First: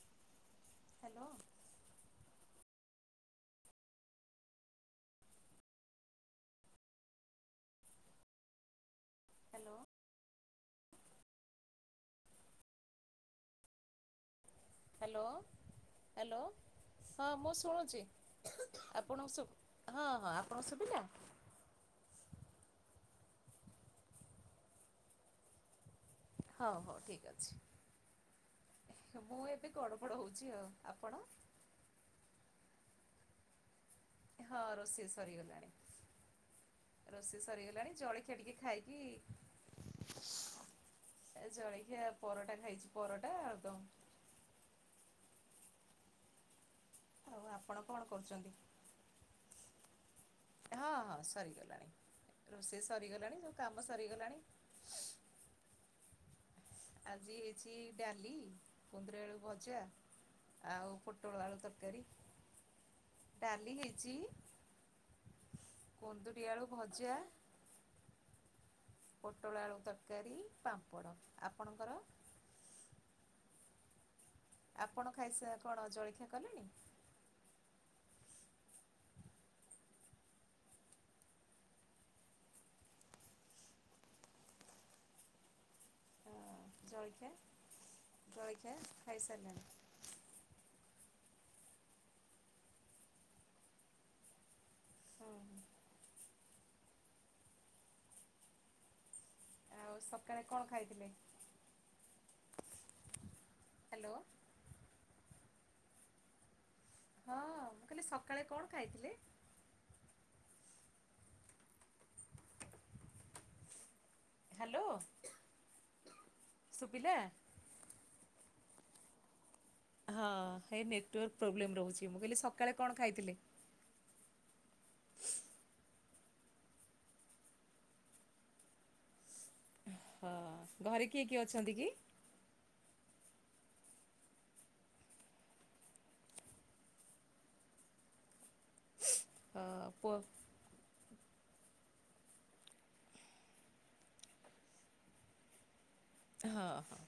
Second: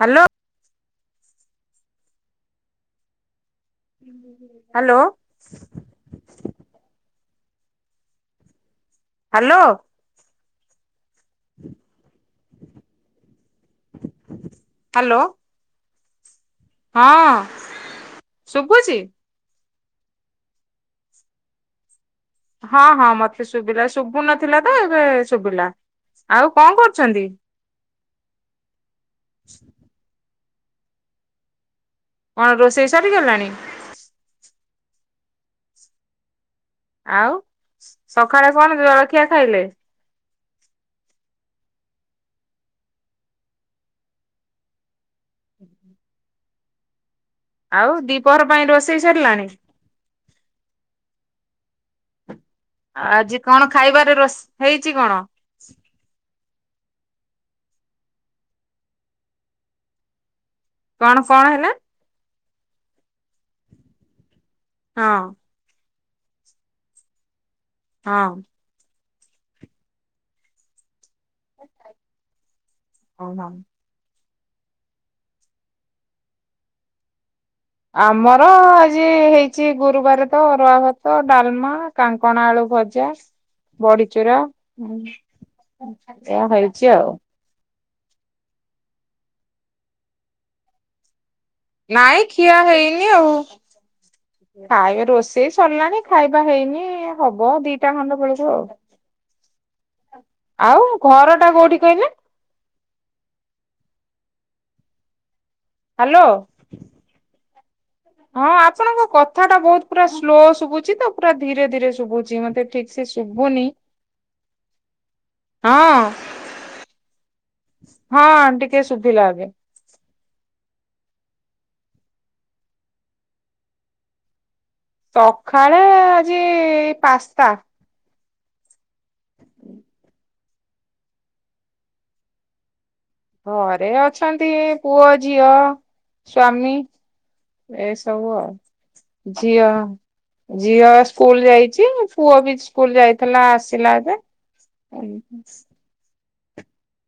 Hello. [unintelligible] Hello. Hello. [unintelligible] Hello hello hello ହଁ ମୁଁ ଶୁଣୁଛି ଶୁଭୁଛି? ଆପଣଙ୍କୁ ଶୁ ହଁ ହଁ ଆପଣ ଶୁବିଲା। ହଁ ହଁ ମତେ ଶୁଭିଲା ଶୁଭୁ ନଥିଲା ତ ଏବେ ଶୁଭିଲା। ଆଉ ହଉ କଣ ହଉ କରୁଛନ୍ତି? ଠିକ୍ ଅଛି ମୁଁ ଏବେ ଗଡପଡ ହଉ ଛି ଆଉ ଆପଣ? କଣ ରୋଷେଇ ସରି ଗଲାଣି? ହଁ ଶେଷ ହୋଇଗଲାଣି। ଆଉ ସକାଳେ କଣ ଜଳଖିଆ ଖାଇଲେ? [unintelligible] ଏ ଜଲିଖିଆ ପରଟା ଖାଇଛି ପରଟା ଆଲୁଦମ୍। ଆଉ ଆପଣ ଆଉ କଣ ଦିପହର କରୁଛନ୍ତି? ପାଇଁ ରୋଷେଇ ସରିଲାଣି। ହଁ ହଁ ସରିଗଲାଣି। ରୋଷେଇ ସରିଗଲାଣି ଆଜି ସବୁ କଣ କାମ ଖାଇବାରେ ସରିଗଲାଣି ରୋସେ ହେଇଛି କଣ? ଆଜି ହେଇଛି ଡାଲି, କୁନ୍ଦୁରି ଆଳୁ ଭଜା। ଆଉ କଣ ପୋଟଳ କଣ ଆଳୁ ହେଲା? ତରକାରୀ ଡାଲି ହେଇଛି। ହଁ। କୁନ୍ଦୁରି ଆଳୁ ଭଜା। ହଁ। ପୋଟଳ ଆଳୁ ତରକାରୀ ପାମ୍ପଡ଼, ଆପଣଙ୍କର? ଓହୋ। ଆପଣ ଖାଇସ ଆ କଣ ଜଳଖିଆ କଲେଣି? ଆମର ଆଜି ହେଇଛି ଗୁରୁବାର ତ ଅରୁଆ ଭାତ ଡାଲମା କାଙ୍କଣ ଆଳୁ ଭଜା ଚା ବଡିଚୁରା ହଁ ଏ ହେଉଛି ଆଉ। ଜଳଖିଆ ଜଳଖିଆ ଖାଇସାରିଲଣି? ନାଇଁ ଖିଆ ହେଇନି ଆଉ ଖାଇବେ ହୁଁ ରୋଷେଇ ହୁଁ ସରିଲାଣି ଖାଇ ବା ହେଇନି ହବ ଦିଟା ଖଣ୍ଡ ବେଳକୁ ଆଉ। ଆଉ ସକାଳେ କଣ ଆଉ ଖାଇଥିଲେ? ଘର ଟା କୋଉଠି କହିଲେ? ହ୍ୟାଲୋ। ହ୍ୟାଲୋ। ହଁ ମୁଁ କହିଲି ସକାଳେ ହଁ କଣ ଆପଣଙ୍କ ଖାଇଥିଲେ? କଥା ଟା ବହୁତ ପୁରା ସ୍ଲୋ ଶୁଭୁ ଚିତ ପୁରା ଧୀରେ ଧୀରେ ଶୁଭୁଛି ମତେ ଠିକ ସେ ଶୁଭୁନି। ହ୍ୟାଲୋ ହଁ ଶୁଭିଲା? ହଁ ଟି କେ ସୁଭିଲା ଏବେ। ହଁ ହେଇ ନେଟୱାର୍କ ପ୍ରୋବ୍ଲେମ୍ ରହୁଛି ମୁଁ କହିଲି ସକାଳେ କଣ ଖାଇଥିଲେ? ସକାଳେ ଆଜି ପାସ୍ତା। ହଁ ଘରେ କିଏ କିଏ ଅଛନ୍ତି କି? ଘରେ ଅଛନ୍ତି ପୁଅ ଝିଅ ସ୍ଵାମୀ। ଏସବୁ ଆଉ ହଁ ଝିଅ ପୁଅ ଝିଅ ସ୍କୁ ସ୍କୁଲ ଯାଇଚି ପୁଅ ବି ସ୍କୁଲ ଯାଇଥିଲା ଆସିଲା ଏବେ। ହଁ ହଁ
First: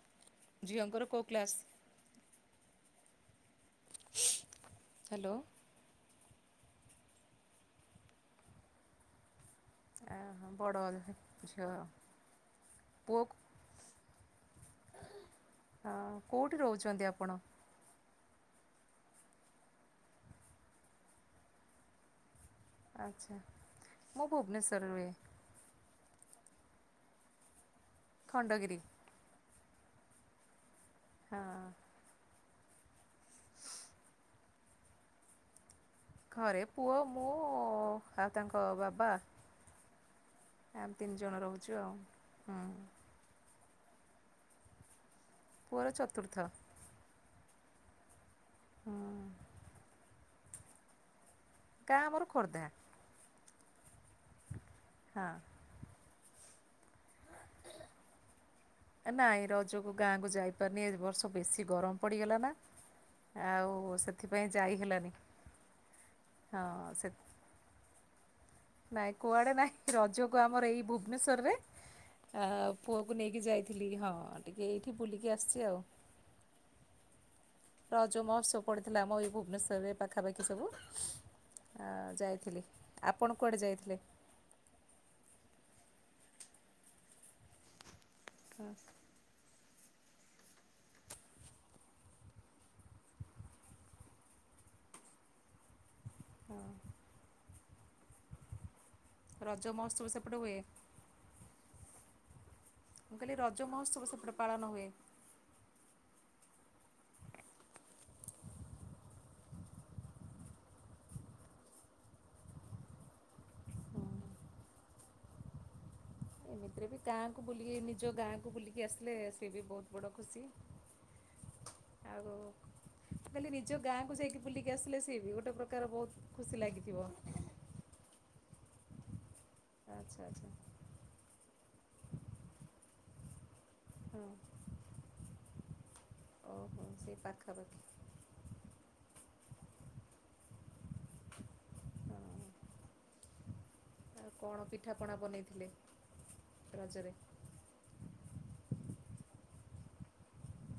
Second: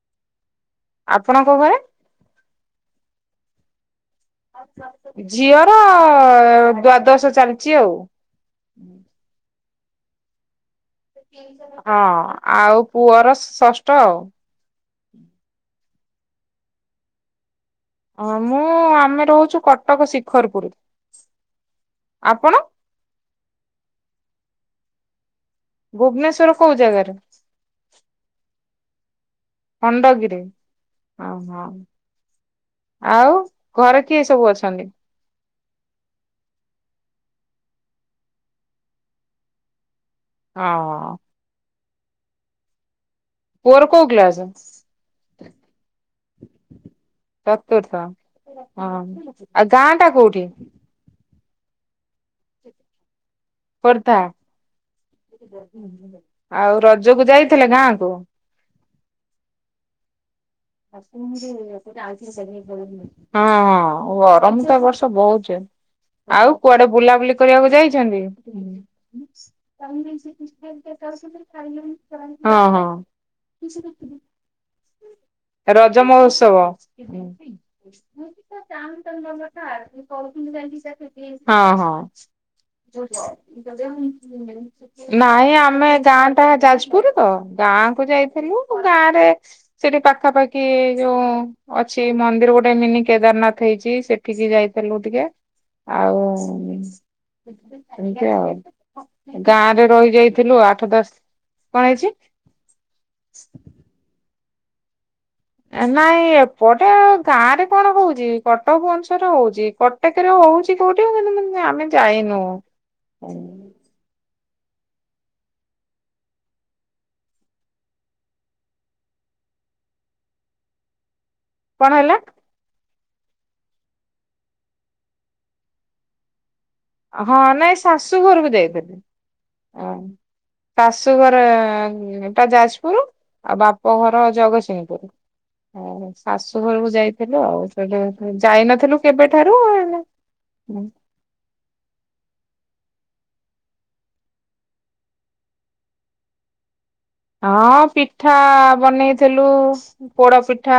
ଝିଅଙ୍କର କଉ ଆପଣଙ୍କ କ୍ଲାସ? ଘରେ ହ୍ୟାଲୋ ଝିଅର ହ ଦ୍ଵାଦଶ ଚାଲିଚି ଆଉ। ଓ ହ ବଡ଼ ବୋଧେ ହଁ ଆଉ ପୁଅ ପୁଅର ଷଷ୍ଠ ଆଉ। ହଁ କୋଉଠି ରହୁଚନ୍ତି ଆପଣ? ହଁ ମୁଁ ଆମେ ରହୁଚୁ କଟକ ଶିଖରପୁର ଆପଣ? ଆଚ୍ଛା ମୁଁ ଭୁବନେଶ୍ଵରରେ ରୁହେ। ଭୁବନେଶ୍ଵର କୋଉ ଜାଗାରେ? ଖଣ୍ଡଗିରି। ଖଣ୍ଡଗିରି ହଁ। ଓହୋ। ଆଉ ଘରେ କିଏ ସବୁ ଅଛନ୍ତି? ଘରେ ପୁଅ ମୁଁ ଆଉ ତାଙ୍କ ବାବା। ଆମେ ହଁ ତିନି ଜଣ ରହୁଛୁ ଆଉ। ହୁଁ। ପୁଅର କୋଉ କ୍ଲାସ? ପୁଅର ଚତୁର୍ଥ। ଚତୁର୍ଥ ହଁ। ହୁଁ ଆଉ ଗାଁ ଟା କୋଉଠି? ଗାଁ ଆମର ଖୋର୍ଦ୍ଧା। ଖୋର୍ଦ୍ଧା। ହଁ। ଆଉ ରଜକୁ ଯାଇଥିଲେ ଗାଁକୁ। ନାଇଁ ରଜକୁ ଗାଁକୁୁ ଯାଇନି। ହଁ ଆଉ ହଁ ସେଥିପାଇଁ ଗରମ ତ ଯାଇ ଏ ବର୍ଷ ହେଲାନି ବହୁଛି। ଆଉ ହଁ କୁଆଡ଼େ ସେ ବୁଲାବୁଲି କରିବାକୁ ଯାଇଛନ୍ତି? ନାଇଁ କୁଆଡ଼େ ନାହିଁ ରଜକୁ ଆମର ଏଇ ଭୁବନେଶ୍ୱରରେ ଆ ହଁ ହଁ। ପୁଅକୁ ନେଇକି ଯାଇଥିଲି ହଁ ଟିକେ ଏଇଠି ବୁଲିକି ଆସିଲି। ରଜ ମହୋତ୍ସବ। ରଜ ମହୋତ୍ସବ ପଡ଼ିଥିଲା ଆମ ଏଇ ଭୁବନେଶ୍ୱରରେ ପାଖାପାଖି ସବୁ। ହଁ ଆ ହଁ। ଯାଇଥିଲି ଆପଣ କୁଆଡ଼େ ଯାଇଥିଲେ? ନାଇଁ ଆ ଆମେ ଗାଁ ଟା ଯାଜପୁର ତ ଗାଁ କୁ ଯାଇଥିଲୁ ଗାଁ ରେ ସେଠି ପାଖ ପାଖାପାଖି ଯୋଉ ଅଛି ମନ୍ଦିର ଗୋଟେ ମିନି କେଦାରନାଥ ହେଇଚି ସେଠିକି ଯାଇଥିଲୁ ଟିକେ। ଆଉ ଏମିତି ଆ ଆଉ। ରଜ ଗାଁରେ ମହୋତ୍ସବ ରହି ସେପଟେ ଯାଇଥିଲୁ ହୁଏ ଆଠ ଦଶ କଣ ହେଇଚି? ମୁଁ କହିଲି ରଜ ମହୋତ୍ସବ ସେପଟେ ପାଳନ ହୁଏ। ନାଇଁ ଏପଟେ ଗାଁ ରେ କଣ କହୁଚି କଟକ ଭୁବନେଶ୍ୱର ହଉଚି କଟକରେ ହଉ ହଉଛି କୋଉଠି କିନ୍ତୁ ମୁଁ ଆମେ ଯାଇନୁ। ଏମିତିରେ ବି ଗାଁକୁ ବୁଲିକି ନିଜ ଗାଁକୁ ବୁଲିକି ଆସିଲେ ସିଏ ବି ବହୁତ ବଡ଼ ଖୁସି। ଆଉ କଣ ଖମୁଁ କହିଲି ନିଜ ଗାଁକୁ ଯାଇକି ବୁଲିକି ଆସିଲେ ସିଏ ବି ଗୋଟେ ପ୍ରକାର ବହୁତ ଖୁସି ଲାଗିଥାଏ। ହଁ ନାଇଁ ଶାଶୁ ଘରକୁ ଯାଇଥିଲୁ। ଓ ଆଚ୍ଛା ଆଚ୍ଛା ଶାଶୁଘର ଟା ଯାଜପୁର। ଆଉ ବାପ ଘର ହଁ। ଜଗତସିଂହପୁର ହଁ। ଶାଶୁ ଓହୋ ଘରକୁ ସେଇ ଯାଇଥିଲୁ ଆଉ ପାଖାପାଖି ସେଠୁ ଯାଇନଥିଲୁ କେବେଠାରୁ ହେଇନା ହଁ ଆଉ କଣ ପିଠାପଣା ବନେଇଥିଲେ ରଜରେ? ହଁ ପିଠା ବନେଇଥିଲୁ ପୋଡ଼ପିଠା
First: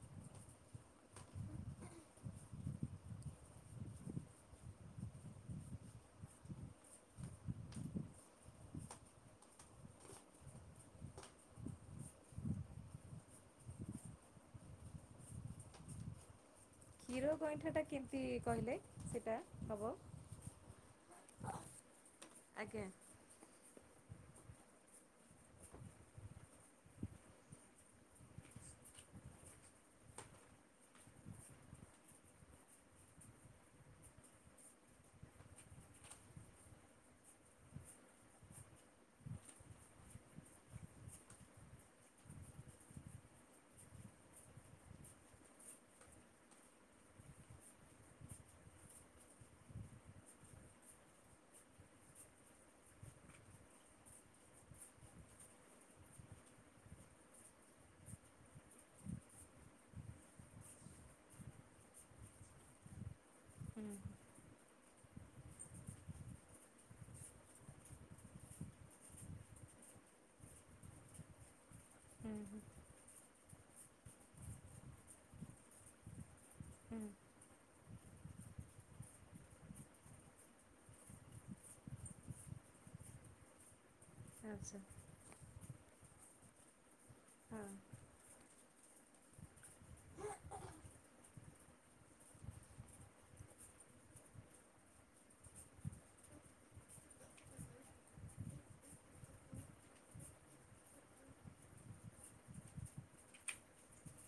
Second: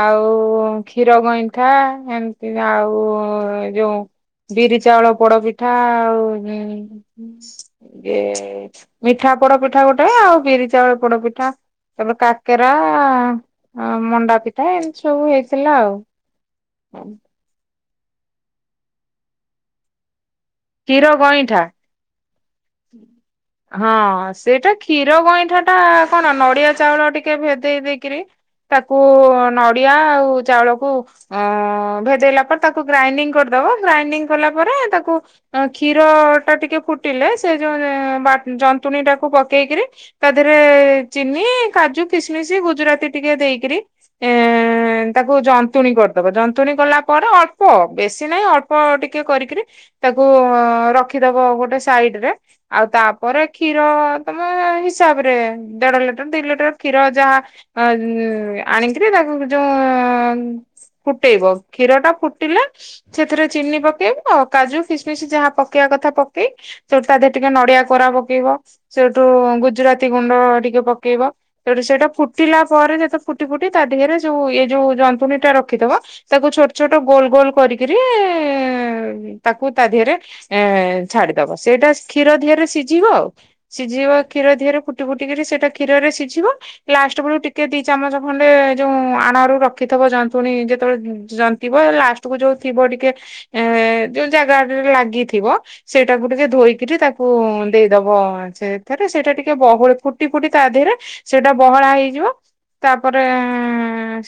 ଆଉ ଉ କ୍ଷୀର ଗଇଁଠା ଏମିତି ଆଉ ଯୋଉ ବିରି ଚାଉଳ ପୋଡପିଠା ଆଉ ଇଁ ଇଏ ମିଠା। ପୋଡ ପିଠା ଗୋଟେ ଆଉ ବିରି ଚାଉଳ ପୋଡପିଠା। ତାପରେ କାକେରା ଆ ମଣ୍ଡା ପିଠା ଏମିତି ସବୁ ହେଇଥିଲା ଆଉ। କ୍ଷୀର ଗଇଁଠା ଟା କେମିତି କହିଲେ ସେଇଟା ହବ? କ୍ଷୀର ଗଇଁଠା। ଆଜ୍ଞା। ହଁ। ସେଇଟା କ୍ଷୀର ଗଇଁଠା ଟା କଣ ନଡିଆ ଚାଉଳ ଟିକେ ଭେଦେଇ ଦେଇକିରି। ତାକୁ ନଡିଆ ଆଉ ଚାଉଳକୁ ଅ ଭେଦେଇଲା ପରେ ତାକୁ ଗ୍ରାଇଣ୍ଡିଙ୍ଗ କରିଦ- ଗ୍ରାଇଡି଼ଙ୍ଗ କଲା ପରେ ତାକୁ କ୍ଷୀରଟା ଟିକେ ଫୁଟିଲେ। ସେ ଯୋଉ ଯନ୍ତୁଣୀ ଟାକୁ ପକେଇକିରି ତା ଦେହରେ ଚିନି, କାଜୁ, କିସମିସ୍- ସେ ଗୁଜୁରାତି ଟିକେ ଦେଇକିରି ତାକୁ ଯନ୍ତୁଣୀ କରିଦବ। ଯନ୍ତୁଣୀ କଲା ପରେ- ଅଳ୍ପ ବେଶୀ ନହିଁ ଅଳ୍ପ ଟିକେ କରିକରି ତାକୁ ରଖିଦବ ଗୋଟେ ସାଇଡ଼ ରେ। ଆଉ ତାପରେ କ୍ଷୀର ତମ ହିସାବରେ ଦେଢ଼ ଲିଟର ଦି ଲିଟର କ୍ଷୀର ଯାହା- ଆଣିକିରି ତାକୁ ଯୋଉ। ଫୁଟେଇବ। କ୍ଷୀର ଟା ଫୁଟିଲେ। ସେଥିରେ ଚିନି ପକେଇବ କାଜୁ, କିସମିସ୍ ଯାହା ପକେଇବା କଥା ପକେଇ- ତା ଦେହରେ ଟିକେ ନଡି଼ଆ କୋରା ପକେଇବ। ସେଇଠୁ ଗୁଜୁରାତି ଗୁଣ୍ଡ ଟିକେ ପକେଇବ। ସେଟୁ ସେଇଟା ହୁଁ ହୁଁ ଫୁଟିଲା ପରେ ଯେତେ ଫୁଟି ଫୁଟି ତା ଦେହରେ ଯୋଉ ଏଇ ଯୋଉ ଯନ୍ତୁଣୀ ଟା ରଖିଥବ। ତାକୁ ଛୋଟ ଛୋଟ ହୁଁ ଗୋଲ ଗୋଲ କରିକି। ତାକୁ ତା ଦେହରେ ଛାଡି଼ଦବ ସେଇଟା। କ୍ଷୀର ଦିହରେ ସିଝିବ ଆଉ ସିଝିବ କ୍ଷୀରି ଦେହରେ ଆଚ୍ଛା ଫୁଟି ଫୁଟିକ ସେଇଟା କ୍ଷୀରେ ସିଝିବ ଲାଷ୍ଟ ବେଳକୁ ହଁ। ଟିକେ ଦି ଚାମଚ ଖଣ୍ଡେ ଯୋଉ ଆଣ ରୁ ରଖିଥିବ ଜନ୍ତୁଣୀ ଯେତେବେଳେ ଯନ୍ତିବ ଲାଷ୍ଟ କୁ ଯୋଉ ଥିବ ଟିକେ ଏ ଯୋଉ ଜାଗା ଲାଗିଥିବ ସେଇଟା ମୁଁ ଟିକେ ଧୋଇ ତାକୁ ଦେଇଦବ ସେଥିରେ ସେଟା ଟିକେ ବହୁ ଫୁଟି ଫୁଟି ତା ଦେହରେ ସେଟା ବ ଫ୍ରାଏ ହେଇଯିବ ତାପରେ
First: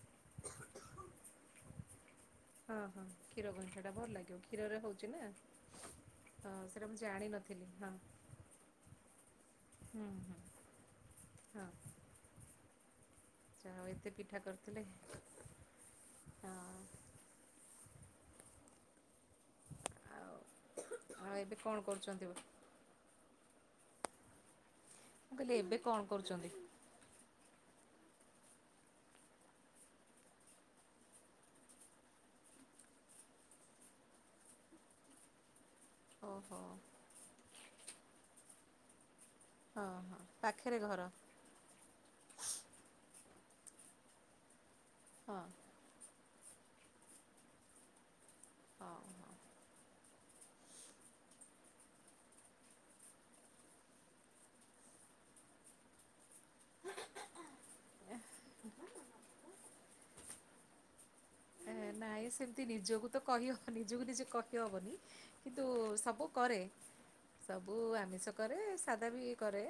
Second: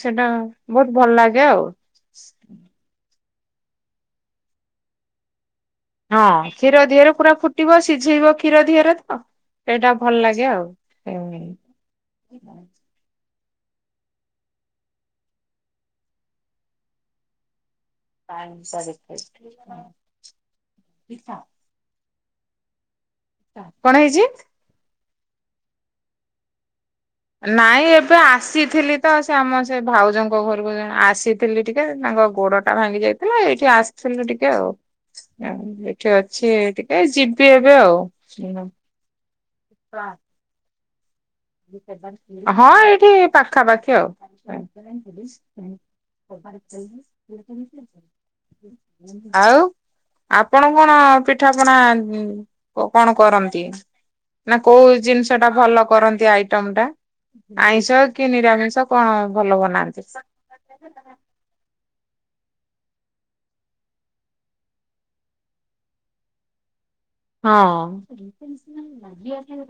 ସେଟା ବହୁତ ଭଲ ଲାଗେ ଆଉ। ହଁ ହଁ କ୍ଷୀର ଗଛା ଟା ଭଲ୍ ଲାଗିବ କ୍ଷୀରରେ ହଉଛି ନା। ହଁ କ୍ଷୀର ସେଇଟା ମୁଁ ଦିହରେ ପୁରା ଜାଣିନଥିଲି ଫୁଟିବ ହଁ ସିଝେଇବ କ୍ଷୀର ଦିହରେ ତ। ଏଇଟା ହୁଁ ଭଲ ହୁଁ ଲାଗେ ଆଉ। ଯାହଉ ଏତେ ପିଠା କରିଥିଲେ। ଟାଇମ୍ ସରିକି ଆସ୍ ଥିଲା। ଆଉ ଏବେ କଣ କରୁଛନ୍ତି। କଣ ହେଇଚି? ମୁଁ କହିଲି ଏବେ କଣ କରୁଛନ୍ତି। ନାଇଁ ଏବେ ଆସିଥିଲି ତ ସେ ଆମ ସେ ଭାଉଜଙ୍କ ଘରକୁ ଜଣ ଆସିଥିଲି ଟିକେ ତାଙ୍କ ଗୋ ଗୋଡ଼ ଟା ଭାଙ୍ଗି ଯାଇଥିଲା। ଏଇଠି ଆସିଥିଲୁ ଟିକେ ଆଉ। ଏଠି ଅଛି ଓହୋ ଟିକେ ଯିବି ଏବେ ଆଉ। ଓ ହୋ ପାଖରେ ଘର। ହଁ ଏଇଠି ପାଖାପାଖି ଆଉ। ହଁ ହଁ ହଁ। ଆଉ। ଆପଣ କଣ ପିଠାପଣା କଣ କରନ୍ତି? ନା କୋଉ ଜିନିଷ ଟା ଭଲ କରନ୍ତି। ଆଇଟମ୍ ଟା ଆଇଁଷ କି ନିରାମିଷ କଣ ଭଲ ବନାନ୍ତି। [inaudible] ନାଇଁ ସେମିତି ନିଜକୁ ତ କହି ହବନି ନିଜକୁ ନିଜେ କହିହେବନି କିନ୍ତୁ, ସବୁ କରେ। ହଁ। ସବୁ ଆମିଷ କରେ ସାଦା ବି କରେ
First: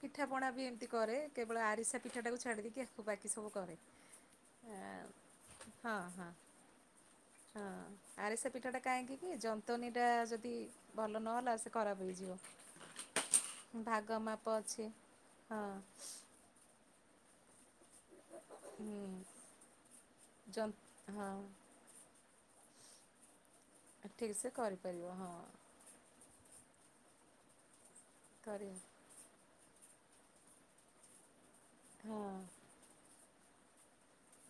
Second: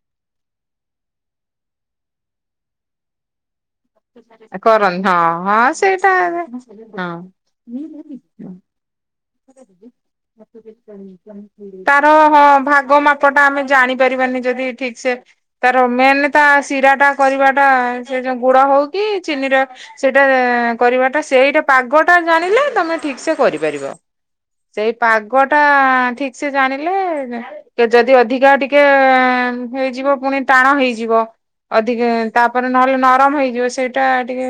ପିଠାପଣା ବି ଏମିତି କ କେବଳ ଆରିଷା ପିଠା ଟାକୁ ଛାଡ଼ି ଦେଇକି ଆଉ ବାକି ସବୁ କରେ। କରନି ହଁ ହଁ ସେଇଟା ଏବେ ଆରିସା ହଁ। ପିଠାଟା କାହିଁକି କି ଯନ୍ତନୀଟା ଯଦି ଭଲ ନହେଲା ସେ ଖରାପ ତାର ହେଇଯିବ ହଁ ଭାଗ ମାପ ଟା ଆମେ ଭାଗ ଜାଣିପାରିବା। ମାପ ଯଦି ଅଛି ଠିକ ସେ ହଁ ତାର ମେନ୍ ତା ଶିରା ଟା କରିବା ଟା ସେ ଯୋଉ ଗୁଡ ହଉ ହୁଁ କି ଚିନି ର ସେଇଟା ଯ କରିବାଟା ହଁ ସେଇଟା ପାଗ ଟା ଜାଣିଲେ ତମେ ଠିକ ସେ କରିପାରିବ। ଠିକ୍ ସେ ସେଇ କରିପାରିବ ହଁ ପାଗ ଟା ଠିକ ସେ ଜାଣିଲେ ଯଦି ଅଧିକା କରିବ ଟିକେ ହେଇଯିବ ପୁଣି ଟାଣ ହେଇଯିବ। ଅଧିକା ହଁ। ତାପରେ ନହେଲେ ନରମ ହେଇଯିବ ସେଇଟା ଟିକେ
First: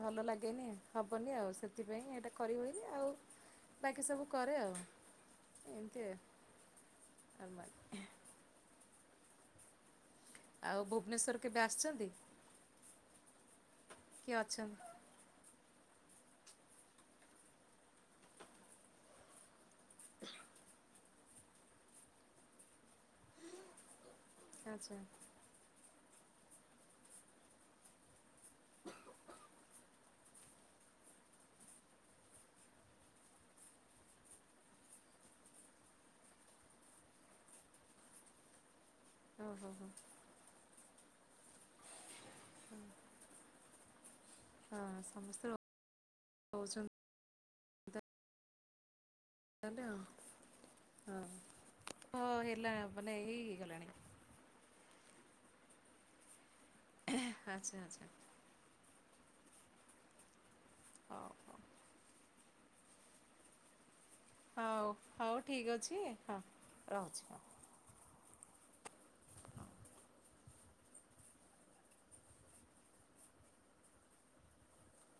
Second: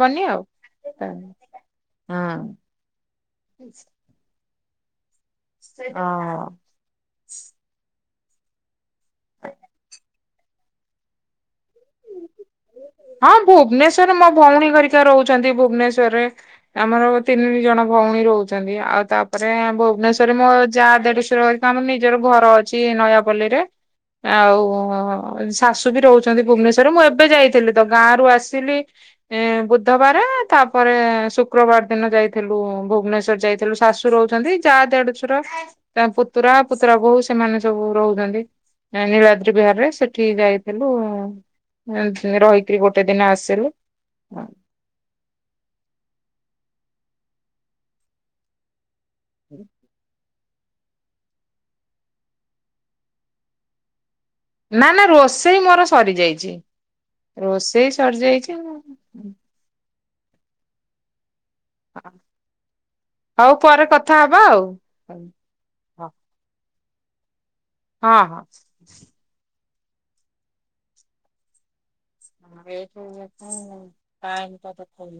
ଭଲ ଆଉ। ଲାଗେନି ହଁ ହବନି ଆଉ ସେଥିପାଇଁ ଏଇଟା କରିବଏନି ଆଉ ବାକି ସବୁ କରେ ଆଉ ଓ ଏମିତି ଆଉ ଆ ମାର ଆଉ ଭୁବନେଶ୍ୱର କେବେ ଆସିଛନ୍ତି। ହଁ ଭୁବନେଶ୍ୱରରେ ମୋ କିଏ ଭଉଣୀ ଅଛନ୍ତି କରିକା ରହୁଛନ୍ତି। ଭୁବନେଶ୍ୱରରେ ଆମର ତିନି ଜଣ ଭଉଣୀ ରହୁଛନ୍ତି ଆଉ ତାପରେ ଭୁବନେଶ୍ଵରରେ ମୋ ଯାହା ଦେଢଶଵର କରି ଆମର ନିଜର ଘର ଅଛି ନୟାପଲ୍ଲୀରେ ଆଉ ଆଚ୍ଛା ଶାଶୁ ବି ରହୁଛନ୍ତି ଭୁବନେଶ୍ଵରରେ ମୁଁ ଏବେ ଯାଇଥିଲି। ତ ଗାଁ ରରୁ ଆସିଲି ଏ ବୁଧବାର ତାପରେ ଶୁକ୍ରବାର ଦିନ ଯାଇଥିଲୁ। ଭୁବନେଶ୍ଵର ଯାଇଥିଲୁ ଶାଶୁ ରହୁଛନ୍ତି ଯାହା ଦେଢ ସୁର ତା ପୁତୁରା ପୁତୁରା ବୋଉ ସେମାନେ ସବୁ ରହୁଛନ୍ତି ନୀଳାଦ୍ରି ଓହୋ ବିହାରରେ ହୋ ସେଠି ଯାଇଥିଲୁ ରହି କି ଗୋଟେ ଦିନ ଆସିଲୁ। ହଁ ସମସ୍ତେ ରହୁଚନ୍ତି ତ ଲେ ହଁ ହ ହେଲାଣି ମାନେ ଏଇ ହେଇଗଲଣି। ନା ନା ରୋଷେଇ ମୋର ସରିଯାଇଚି। ଆଚ୍ଛା ରୋଷେଇ ଆଚ୍ଛା ସରିଯାଇଚି। ହୁଁ। ହଉ ହଉ। ହଉ ପରେ କଥା ହବା ଆଉ ହଉ ହଉ ଠିକ ଅଛି। ହଁ ରହୁଛି ହଉ। ହଁ ହଁ। କମ ତ ଖ